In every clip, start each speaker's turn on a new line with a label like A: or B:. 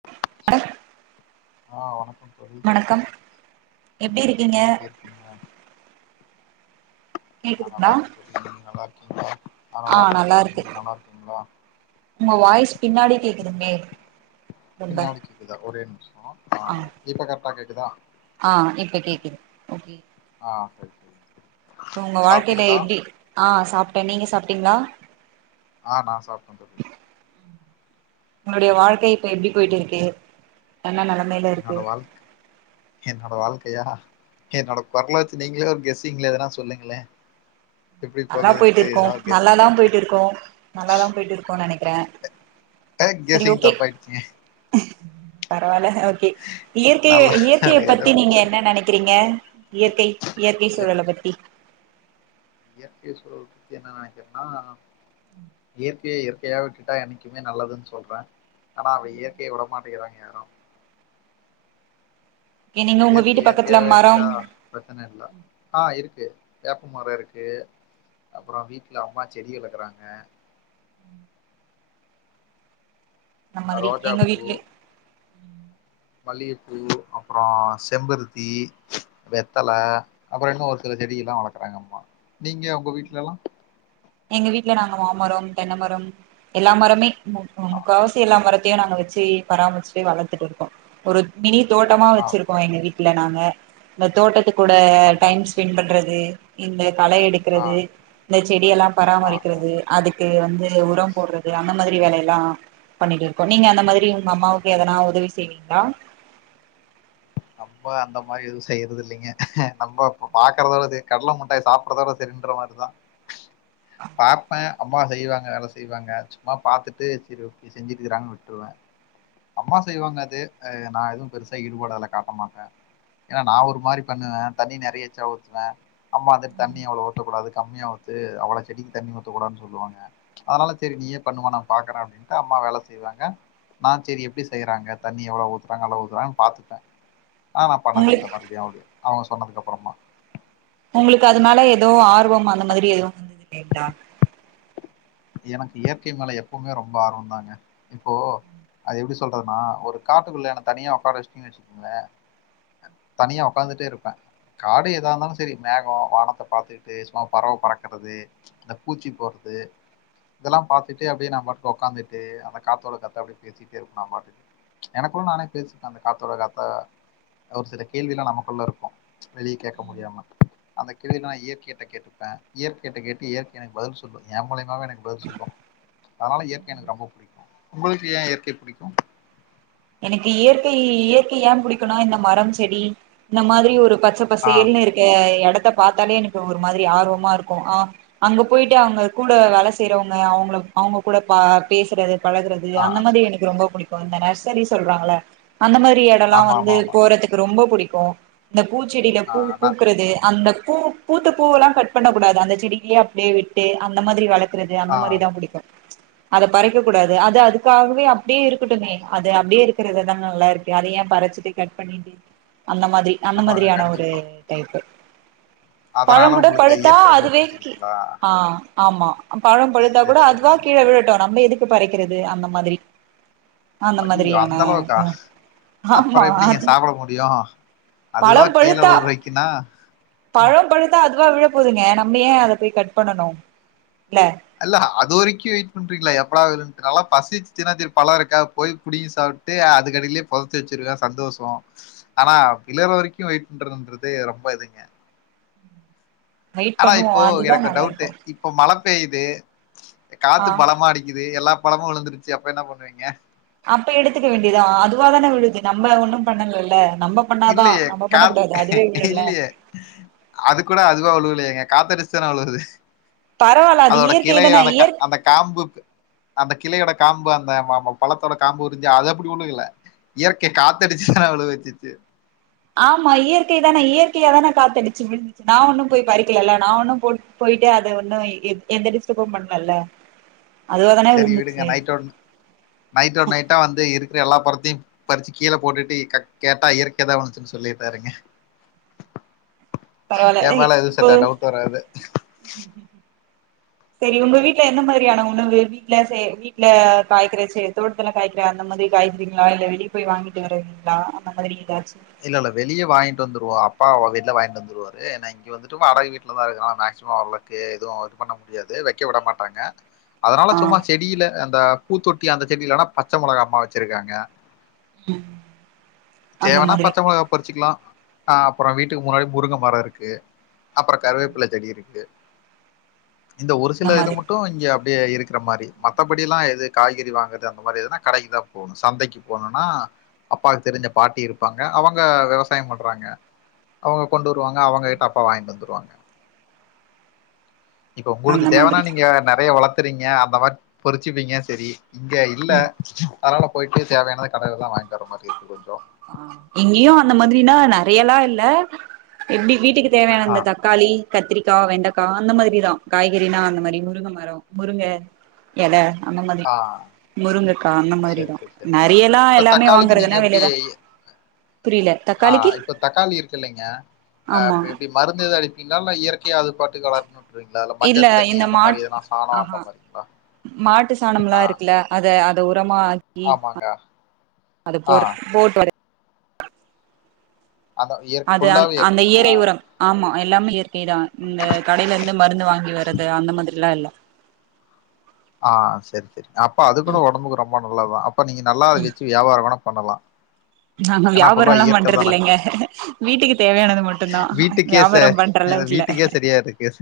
A: [unintelligible]
B: ஆ வணக்கம் தோழி
A: வணக்கம் எப்டி இருக்கீங்க
B: வணக்கம் எப்டி இருக்கீங்க ஆ
A: கேக்குதுங்களா
B: நல்லா இருக்க தோழி நீங்க நல்லா இருக்கீங்கலா ஆஹா
A: ஆ
B: நல்லா இருக்க தோழி
A: இருக்கு
B: நீங்க நல்லா இருக்கீங்களா
A: உங்க வாய்ஸ் பின்னாடி கேக்குதுங்மே
B: பின்னாடி கேக்குதா ஒரே நிமிஷோ ஆ இப்ப கரெக்டா கேக்குதா
A: ஆ இப்ப கேக்குது ஓகே
B: ஆ சரி சரி
A: உங்க வாழ்கேயில
B: சாப்ட்டீங்களா
A: எப்டி ஆ சாப்ட நீங்க சாப்டீங்ளா
B: ஆ நா சாப்ட தோழி
A: உங்களுடைய வாழ்க்கை இப்ப எப்டி போயிட்டு இருக்கு என்ன நெலமேல்
B: என்னொட வாழ்க் என்னொட வாழ்க்கையா என்னொட கொரல வச்சி நீங்களே ஒரு கெஸ்ஸுங்ள எதனா சொல்லுங்கள
A: நல்லா போயிட்டு இருக்கோ
B: ஒரு கெஸ்ஸிங்
A: நல்லாதா போயிட்டு இருக்கோ நல்லாதா போயிட்டு இருக்கோனு நெனக்கிற
B: அ கெசிங் தப்பாயிடுச்சிங்க
A: பரவாயில்ல ஓகே இயற்கைய
B: நல்லா
A: இயற்கைய
B: ஏதோ
A: பத்தி நீங்க
B: போது
A: என்ன நெனைக்கிறீங்க இயற்கை இயற்கை
B: இயற்
A: சூழலபத்தி
B: இயற்கை சூழல பத்தி என்ன நெனக்கிறன்னா இயற்கைய இயற்கையா விட்டுட்டா எனக்கு இன்னு நல்லதுன்னு சொல்ற ஆனா இயற்கைய உடமாட்டிங்கிறாங்க யாரு
A: என்ன உங்க
B: இயற்கை
A: வீட் பக்கத்ல
B: இயற்கையாவே
A: மரம்
B: இருந்துட்டா பிரச்சன இல்ல ஆ இருக்கு வேப்ப மரோ இருக்கு அப்புற வீட்ல அம்மா செடி அளக்குறாங்க
A: அந்த
B: ஆ
A: மாதிரி
B: ரோஜா
A: எங்க
B: பூ
A: வீட்ல
B: மல்லிக பூ அப்ரோ செம்பருத்தி வெத்தல அப்ரோ இன்னு ஒரு சில செடியில்லா வளக்குறாங்க அம்மா நீங்க ஒங்க வீட்ல எல்லா
A: எங்க வீட்ல நாங்க மாமரம் தென்னமரம் எல்லா மரமே முக்
B: ஆ
A: முக்கவாசி எல்லா மரத்தையு நாங்க வச்சி பராமரிச்சிட்டு வளர்த்துட்டு இருக்கோ ஒரு மினி தோட்டமா
B: ஆ
A: வச்சிருக்கோ எங்க வீட்ல நாங்க இந்த தோட்டத்துக் கூட
B: ஆ
A: டைம் ஸ்பெண்ட் பண்றது இந்த களை
B: ஆ
A: எடுக்கிறது இந்த செடி எல்லா
B: ஆ ஆ
A: பராமரிக்கிறது அதுக்கு வந்து உரம் போடுறது அந்த மாறி வேலை எல்லா பண்ணிட்டு இருக்கோ நீங்க அந்த மாறி உங்க அம்மாவுக்கு எதனா உதவி செய்வீங்களா
B: நம்ம அந்த மாறி எது செய்யறது இல்லங்க நம்ம இப்ப பாக்குறதோட கடல முட்டாய் சாப் [unintelligible] சிலிண்டர் மாரிதா பாப்பே அம்மா செய்வாங்க வேல செய்வாங்க சும்மா பாத்துட்டு சேரி எப்டி செஞ்சுட்டுகிறாங்குனு வுட்ருவே அம்மா செய்வாங்க அது ஆ நா எதுவு பெருசா ஈடுபாடு அதுல காட்டமாட்ட ஏனா நா ஒரு மாறி பண்ணுவே தண்ணி நெறைய எச்சா ஊத்துவே அம்மா வந்து தண்ணிய அவ்ளோ ஊத்தக்கூடாது கம்மியா ஊத்து அவ்வளோ செடிக் தண்ணி ஊத்தக்கூடாதுனு சொல்லுவாங்க அதனால சேரி நீயே பண்ணுமா நா பாக்குறே அப்டின்ட்டு அம்மா வேல செய்வாங்க நா சேரி எப்டி செய்றாங்க தண்ணி எவ்ளோ ஊத்துறாங்க அளவு ஊத்துறாங்கனு பாத்துப்பே ஆ நா பண்ணது இல்ல
A: உங்களுக்கு
B: மறுவடியு யாவது அவுங்க சொன்னதுக்கு அப்பறமா
A: உங்களுக்கு அது மேல ஏதோ ஆர்வம் அந்த மாதிரி எதுவு வந்தது இல்லீங்கிளா
B: எனக்கு இயற்கை மேல எப்போமே ரொம்ப ஆர்வம் தாங்க இப்போ அது எப்டி சொல்றதுனா ஒரு காட்டுக்குள்ள என்ன தனியா ஒக்காார வச்சிட்டீங்னு வச்சுக்கங்களே தனியா உக்காந்துட்டே இருப்பே காடு எதா இந்தாலு சேரி மேகம் வானத்த பாத்துக்கிட்டு சும்மா பறவ பறக்கறது அந்த பூச்சி போறது இதெல்லா பாத்துட்டே அப்டியே நா பாட்டுல ஒக்காந்துட்டு அந்த காத்தோட காத்தா அப்டே பேசிட்டே இருப்பே நா பாட்டுக்கு எனக்குள்ள நானே பேசிப்பே அந்த காத்தோட காத்தா ஒரு சில கேள்வில்லா நமக்குள்ள இருக்கு வெளிய கேக்க
A: ம்
B: முடியாம அந்த கேள்வி நா இயற்கைட கேட்டுப்ப இயற்கைட கேட்டு இயற்கை எனக்கு பதில் சொல்லூ ஏ மூலியமாவே எனக்கு பதில் சொல்லு அதனால இயற்கை எனக்கு ரொம்ப புடிக்கு உங்களுக்கு ஏ இயற்கைய புடிக்கு
A: எனக்கு இயற்கை இயற்கை ஏ புடிக்குனா இந்த மரம் செடி இந்த மாதிரி ஒரு பச்ச
B: ஆ,
A: பசேல்னு இருக்க எடத்த பாத்தாலே எனக்கு ஒரு மாதிரி ஆர்வமா இருக்கு ஆ அங்க போயிட்டு அவுங்க கூட வேல செய்றவங்க அவுங்கள அவுங்க கூட ப பேசுறது பழகுறது
B: ஆ,
A: அந்த மாறி எனக்கு ரொம்ப புடிக்கு இந்த நர்சரி சொல்றாங்கள அந்த மாறி எட ல்லா வந்து
B: ஆமாமாமா.
A: போறதுக்கு ரொம்ப புடிக்கு இந்த பூச்செடில
B: ஆ,
A: பூ
B: நான்
A: பூக்கறது அந்த பூ பூத்த பூவுல்லா கட் பண்ணக் கூடாது அந்த செடிக்கிலயே அப்புடியே விட்டு அந்த மாதிரி வள க்கறது அந்த
B: ஆ,
A: மாறிதா புடிக்கு அத பறிக்க கூடாது அது அதுக்காகவே அப்டியே இருக்கட்டுமே அது அப்டியே இருக்கிறதுதா நல்லா இருக்கு அத ஏ பறிச்சிட்டு கட் பண்ணிட்டு அந்த மாதிரி அந்த
B: ஆமாங்க.
A: மாதிரியான ஒரு
B: கண்டிப்பா.
A: டைப்பு பழோ
B: அதனால
A: கூட
B: உங்களுக்கு
A: பழுத்தா
B: இயற்கை ரொம்ப
A: அதுவே கீ
B: புடிச்சிருக்குங்களா?
A: ஆ ஆமா பழோ பழுத்தா
B: சரி,
A: கூட அதுவா
B: சரிங்க.
A: கீழ விழட்டு நம்ப எதுக்கு பறிக்கிறது அந்த மாதிரி அந்த
B: ஐய்யயோ
A: மாதிரியான
B: அந்த அளவுக்கா அப்பறோ
A: ஆமா
B: எப்டிங்க
A: அது
B: சாப்பிட முடியு அதுவா கீழே உழுற வரைக்குனா
A: பழோ பழுத்தா அதுவா விழ போதுங்க நம்ம ஏ அத போய் கட் பண்ணணு இல்ல
B: அல்ல அது வரைக்கு வெயிட் பண்றீங்களா எப்படா வேணும்ட்டு நல்லா பசிச்சிசுனா தின்ன பழோ இருக்கா போயி புடிங்கி சாப் ட்டு அதுக்கடிலியே பொதச்சு வச்சிருவே சந்தோஷோ ஆனா விழற வரைக்கு வெயிட் பண்றதுன்றது ரொம்ப இதுங்க
A: வெயிட்
B: ஆனா
A: பண்ணுவோ
B: இப்போ
A: அதுதா
B: எனக்கு ஒரு
A: நல்லா
B: டவுட்
A: இருக்கு
B: இப்ப மழ பெய்யுது காத்து
A: ஆ
B: பழமா அடிக்குது எல்லா பழமு விழுந்துருச்சு அப்ப என்ன பண்ணுவீங்க
A: அப்ப எடுத்துக்க வேண்டிதா அதுவா தான விழுது நம்ம ஒண்ணு பண்ணலல்ல நம்ப
B: இல்லையே காத் இல்லையே அது கூட அதுவா உழுவுலயேங்க காத்தடிச்சு தானே உழுவுது
A: பரவால்ல அது
B: அதோட
A: இயற்கை தான
B: கிளையத
A: இயற்
B: அந்தக் காம்பு அந்த கிளையோட காம்பு அந்த பழத்தோட காம்பு உரிஞ்சு அது அப்டி உழுகல இயற்கை காத்த அடிச்சுதான விழ வச்சிச்சு
A: ஆமா இயற்கை தானே இயற்கையா தானே காத்தடிச்சு விழுந் நா ஒன்னு போயி பறிக்கிலல்ல நா ஒண்ணு போ போயிட்டு அத ஒன்னு எந்த டிஸ்டபு பண்லல்ல அதுவா தானே
B: சரி விடுங்க
A: விழுந்துச்சு
B: நைட்டோட நைட்டோட நைட்டா வந்து இருக்கற எல்லா படத்தையும் பறிச்சி கீழ போட்டுட்டு க கேட்டா இயற்கைதா வந்துச்சுனு சொல்லிட்டாருங்க
A: பரவால்ல
B: என் மேல எதுவும் சட்ட டவுட் வராது
A: செரி உங்க வீட்ல எந்த மாரியான உணவு வீட்ல செ வீட்ல காய்கறச்சே தோட்டத்துல காய்கற அந்த மாரி காய்கறீங்ளா இல்ல வெளிய போய் வாங்கிட்டு வருவீங்ளா அந்த மாரி எதாச்சு
B: இல்ல இல்ல வெளிய வாங்கிட்டு வந்துருவோ அப்பா வீட்ல வாங்கிட்டு வந்துருவாரு நா இங்க வந்துட்டு வாடக வீட்லதா இருக்கோ மே சும்மா அவளுக்கு எதுவு ஒர்க் பண்ண முடியாது வெக்க விட மாட்டாங்க அதனால
A: ஆ
B: சும்மா செடில அந்த பூத்தொட்டி அந்த செடில வேணா பச்ச மொளகா அம்மா வெச்சிருக்காங்க
A: ம் அந்த மாதிரி
B: க பறிச்சுக்கலா அ அப்றோ வீட்டுக்கு முன்னாடி முருங்க மரோ இருக்கு அப்றோ கருவேப்ல செடி இருக்கு இந்த ஒரு
A: அந்த
B: சில இது
A: மாதிரி
B: மட்டு இங்க அப்டியே இருக்கற மாரி மத்தபடி எல்லா எது காய்கறி வாங்கறது அந்த மாரி எதுனா கடைக்குதான் போனு சந்தைக்கு போனுனா அப்பாவுக்கு தெரிஞ்ச பாட்டி இரு ப்பாங்க அவுங்க விவசாயம் பண்றாங்க அவுங்க கொண்டு வருவாங்க அவுங்க கிட்ட அப்பா வாங்கிட்டு வந்துருவாங்க இப்ப உங்களுக்கு
A: அந்த
B: தேவனா
A: மாதிரி
B: நீங்க நெறையா வளத்துறீங்க அந்த மாரி பொறிச்சுப்பீங்க சரி இங்க இல்ல
A: ம்
B: அதனால போயிட்டு தேவையானது கடைலதான் வாங்கிட்டு வர்ற மாரி இருக்கு கொஞ்சோ
A: இங்கயும் அந்த மாதிரினா நெறையா எல்லா இல்ல எப்டி வீட்டுக்கு தேவையான
B: ஆ
A: இந்த த க்காளி, கத்திரிக்கா, வெண்டக்கா அந்த மாரிதா காய்கறினா அந்த மாரி முருங்க மரோ முருங்க எல அந்த மாரி
B: ஆ
A: முருங்கக்கா அந்த
B: சரி
A: மாரிதா
B: சரி சரிங்க
A: நெறையால்லா
B: இப்ப
A: எல்லாமே
B: தக்காளிக்கு நீங்க
A: வாங்கறதுனா வெளிதா
B: எப்டி
A: புரில
B: ஆ இப்ப தக்காளி இருக்கு இல்லைங்க
A: ஆமா
B: அ்ப்ப எப்டி மருந்தெது அடிப்பீங்ளா இல்ல இயற்கையா அது பாட்டுக்கு வளருமா
A: இல்ல இந்த மா
B: அந்த
A: ஆஹா
B: மாரிங்களா?
A: மாட்டு சாணமல்லா
B: ஆ
A: இருக்கல்ல அத அத உரமா ஆக்கி
B: ஆமாங்க.
A: அத போ
B: ஆ
A: போர்ட் வரை
B: அந்த இயற்
A: அது அ
B: ஃபுல்லாவே
A: அந்த
B: இயற்கைங்களா?
A: இயரை உரம் ஆமா எல்லாமே இயற்கைதா இந்த கடைல இருந்து மருந்து வாங்கி வர்றது அந்த மாதிரியெல்லா இல்ல
B: ஆ சரி சரி அப்போ அது கூட ஒடம்புக்கு ரொம்ப நல்லதுதா அப்போ நீங்க நல்லா வெச்சு வியாபாரோ வேனா பண்ணலா
A: நாங்க வியாபாரோ எல்லா பண்றது
B: தான.
A: இல்லைங்க வீட்டுக்கு தேவையானது மட்டுந்தான் வியாபாரோ பண்ற அளவுக்கு இல்ல
B: தெரியாது கேஸ்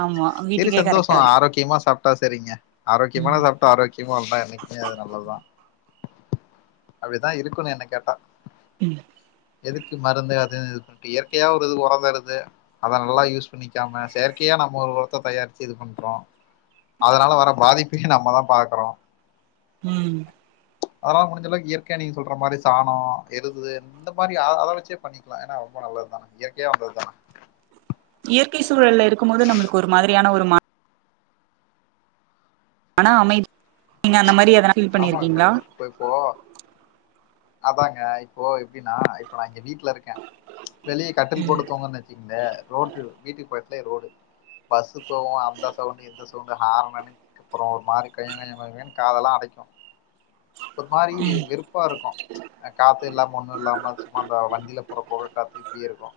A: ஆமா
B: சரி
A: வீட்டுக்கே
B: சந்தோஷோ
A: கரெக்டா இருக்கு
B: ஆரோக்கியமா சாப்ட்டா சேரிங்க ஆரோக்கியமான சா ப்ட்டு ஆரோக்கியமா இருந்தா என்னைக்குமே அது நல்லதுதா அப்டிதா இருக்குனு என்னக் கேட்டா
A: ம்
B: எதுக்கு மருந்து அது இது இயற்கையா ஒரு இது உரந் தருது அத நல்லா யூஸ் பண்ணிக்காம செயற்கையா நம்ம ஒரு உரத்த தயாரிச்சு இது பண்றோ அதனால வர பாதிப்பையு நம்மதா பாக்குறோ
A: ம்
B: அதனால முடிஞ்சளவுக்கு இயற்கையா நீங்க சொல்ற மாரி சாணோ எருது இந்த மாரி அ அத வெச்சே பண்ணிக்கலா ஏனா ரொம்ப நல்லதுதா இயற்கையா வந்ததுதா
A: இயற்கை சூழல்ல இருக்கும்போது நம்மளுக்கு ஒரு மாதிரியான ஒரு மா ஆனா அமைதி நீங்க அந்த மாரி எதனா ஃபீல்
B: ஆமாங்க
A: பண்ணிருக்கீங்களா
B: இ ப்போ இப்போ அதாங்க இப்போ எப்டினா இப்போ நா இங்க வீட்ல இருக்க வெளிய கட்டல் போட்டு தூங்கன்னு வெச்சுங்ளே ரோட்டு வீட்டு பக்கத்லயே ரோடு பஸ்ஸு போவு அந்த சவுண்டு இந்த சவுண்டு ஹாரனனு அப்றோ ஒரு மாரி கொயங் கொயங் கொயங் கொயங்ன் காதெல்லா அடைக் ஒரு மாரி வெறு ப்பாருக்கு அ காத்து இல்லாம ஒண்ணு இல்லாம சும்மா அந்த வண்டில போற பொகக் காத்து இப்டியே இருக்கு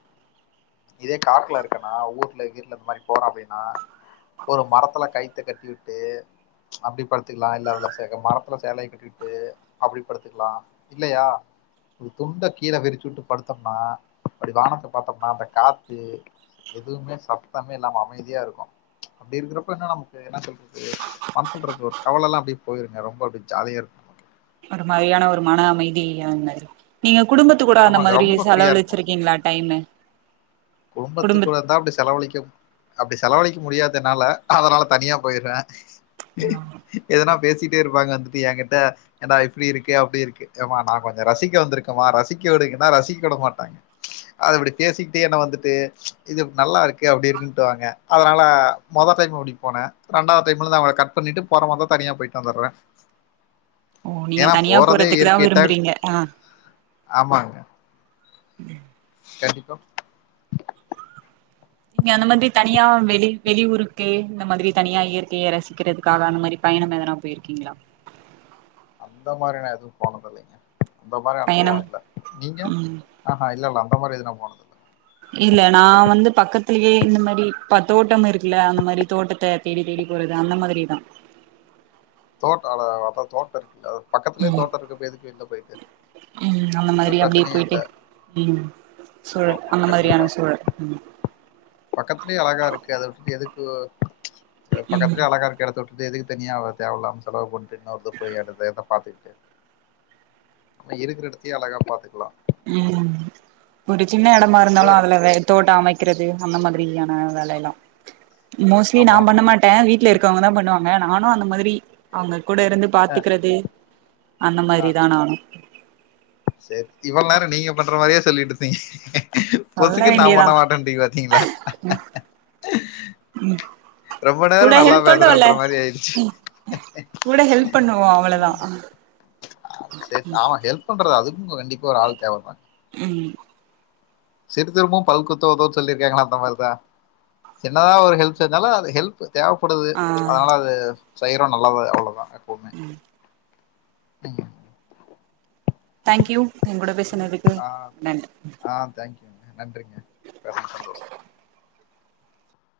B: இதே காட்ல இருக்கன்னா ஊர்ல கீர்ல இந்த மாரி போறோ அப்டின்னா ஒரு மரத்துல கயித்த கட்டி விட்டு அப்டி படுத்துக்லா இல்ல அதுல சா எங்க மரத்துல சேலய கட்டிவுட்டு அப்டி படுத்துக்லா இல்லயா ஒரு துண்ட கீழ விரிச்சு வுட்டு படுத்தம்னா அப்டி வானத்த பாத்தம்னா அந்த காத்து எதுவுமே சத்தமே இல்லாம அமைதியாருக்கு அப்டி இருக்றப்ப என்ன நமக்கு என்ன சொல்றது மனசுல இருக்ற ஒரு கவலல்லா அப்டி போயிருங்க ரொம்ப அப்டி ஜாலியாருக்கு
A: ஒரு மய்யான ஒரு மன அமைதி அந்த மாரி நீங்க குடும்பத் துக் கூட அந்த
B: ஆமாங்க
A: மாரி
B: ரொம்ப ஃப்ரீயா
A: செலவழிச்சிருக்கீங்ளா டைமு குடும்ப
B: குடும்பத்துக்கூட இருந்தா அப்டி செலவழிக்க அப்டி செலவழிக்க முடியாது என்னால அதனால தனியா போயிறே எதனா பேசிட்டே இருப்பாங்க வந்துட்டு எ கிட்ட ஏன்டா இப்டி இருக்கு அப்டி இருக்கு ஏமா நா கொஞ்சொ ரசிக்க வந்திருக்கமா ரசிக்க விடுங்கன்னா ரசிக்க வுடமாட்டாங்க அது இப்டி பேசிக்கிட்டே என்ன வந்து ட்டு இது நல்லாருக்கு அப்டி இருக்குன்ட்டுவாங்க அதனால மொத டைம் அப்டி போனே ரெண்டாவ்து டைம்லேந்து நா அவங்கள கட் பண்ணிட்டு போற மார்ருந்தா தனியா போய்ட்டு வந்துறே
A: ஓ நீங்க தனியா போறதுக்கு தா
B: இயற்கைட்ட
A: விரும்புறீங்க ஆ
B: ஆமாங்க
A: ம்
B: கண்டிப்பா
A: நீங்க அந்த மாதி தனியா வெளி வெளியூருக்கு இந்த மாதிரி தனியா இயற்கைய ரசிக்கிறதுக்காக அந்த மாரி பயணம் எதனா போய்ருக்கீங்ளா
B: அந்த மாரி நா எதுவு போனதில்லைங்க அந்த மாரி அனுபவோ
A: பயணம்
B: இல்ல நீங்க
A: ம்
B: ஆ ஹா இல்லெல்ல அந்த மாரி எது நா போனதில்ல
A: இல்ல நா வந்து பக்கத்துலயே இந்த மாரி ப தோட்டம் இருக்குல அந்த மாரி தோட்டத்த தேடித் தேடிப் போறது அந்த மாதிரிதா
B: தோட்டோ அழகானது அதா தோட்டோ இருக்குல்ல பக்கத்துலே
A: ம்
B: தோட்டோருக்கப்ப எதுக்கு வெள்ல போய்ட்டு
A: ம் அந்த மாரி அப்டியே போய்ட்டு ம் சூழல் அந்த மாதிரியான சூழல் ம்
B: பக்கத்லே அழகாருக்கு அத விட்டுட்டு எதுக்கு ஆ
A: ம்
B: பக்கத்துலே அழகாருக்க எடத்த விட்டு அது எதுக்கு தனியா அவ்ளோ தேவல்லாம செலவு பண்ட்டு இன்னொரு இத போய் எடத்த எதா பாத்துக்கிட்டு நம்ம இருக்ற எடத்தயே அழகா பாத்துக்கலா
A: ம் ம் ஒரு சின்ன எடமா இருந்தாலு
B: அப்டிதா
A: அதுல
B: இருக்கணு
A: வே தோட்டோ அமைக்றது அந்த மாதிரியான வேலயெல்லா மோஸ்ட்லி நா
B: ஆமா ஆமா
A: பண்ண மா
B: ஆமா
A: ட்டே வீட்ல இருக்கோங்கதா பண்ணுவாங்க நானு அந்த மாதிரி அவுங்கக் கூட இருந்து பாத்துக்கறது அந்த மாதிரி தா நானு
B: சேர் இவ்ளோ நேரோ நீங்க பண்ற மாரியே சொல்லிட்டு இருந்தீங்க
A: சொல்ல
B: பொசுக்குன் நா
A: வேண்டியதா
B: பண்ண மாட்டேன்ட்டிங்க பாத்தீங்ளா ரொம்ப நேரோ
A: கூட
B: நல்லா
A: ஹெல்ப் பண்ணுவோல்ல
B: பேசுறேன்ற மாரி ஆய்டுச்சு
A: கூட ஹெல்ப் பண்ணுவோ அவ்ளோதா
B: ஆ சேர் ஆமா ஹெல்ப் பண்றது அதுக்கு கண்டிப்பா ஒரு ஆள் தேவதாங்க
A: ம்
B: சிறு திரும்பும் பல் குத்தவதோன் சொல்லிருக்காங்களா அந்த மார்தா சின்னதா ஒரு ஹெல்ப் செஞ்சாலு அது ஹெல்ப் ட்டு தேவப்படுது
A: ஆ
B: அதனால அத செய்யறோ நல்லது அவ்ளதா.
A: ம்.
B: ம்.
A: தேங்க்யூ எங் கூட பேசினதுக்கு
B: ஆ
A: நன்றி ம்.
B: ஆ தேங்க்யூ. கேங்க நன்றிங்க ரொம் சந்தோஷோ.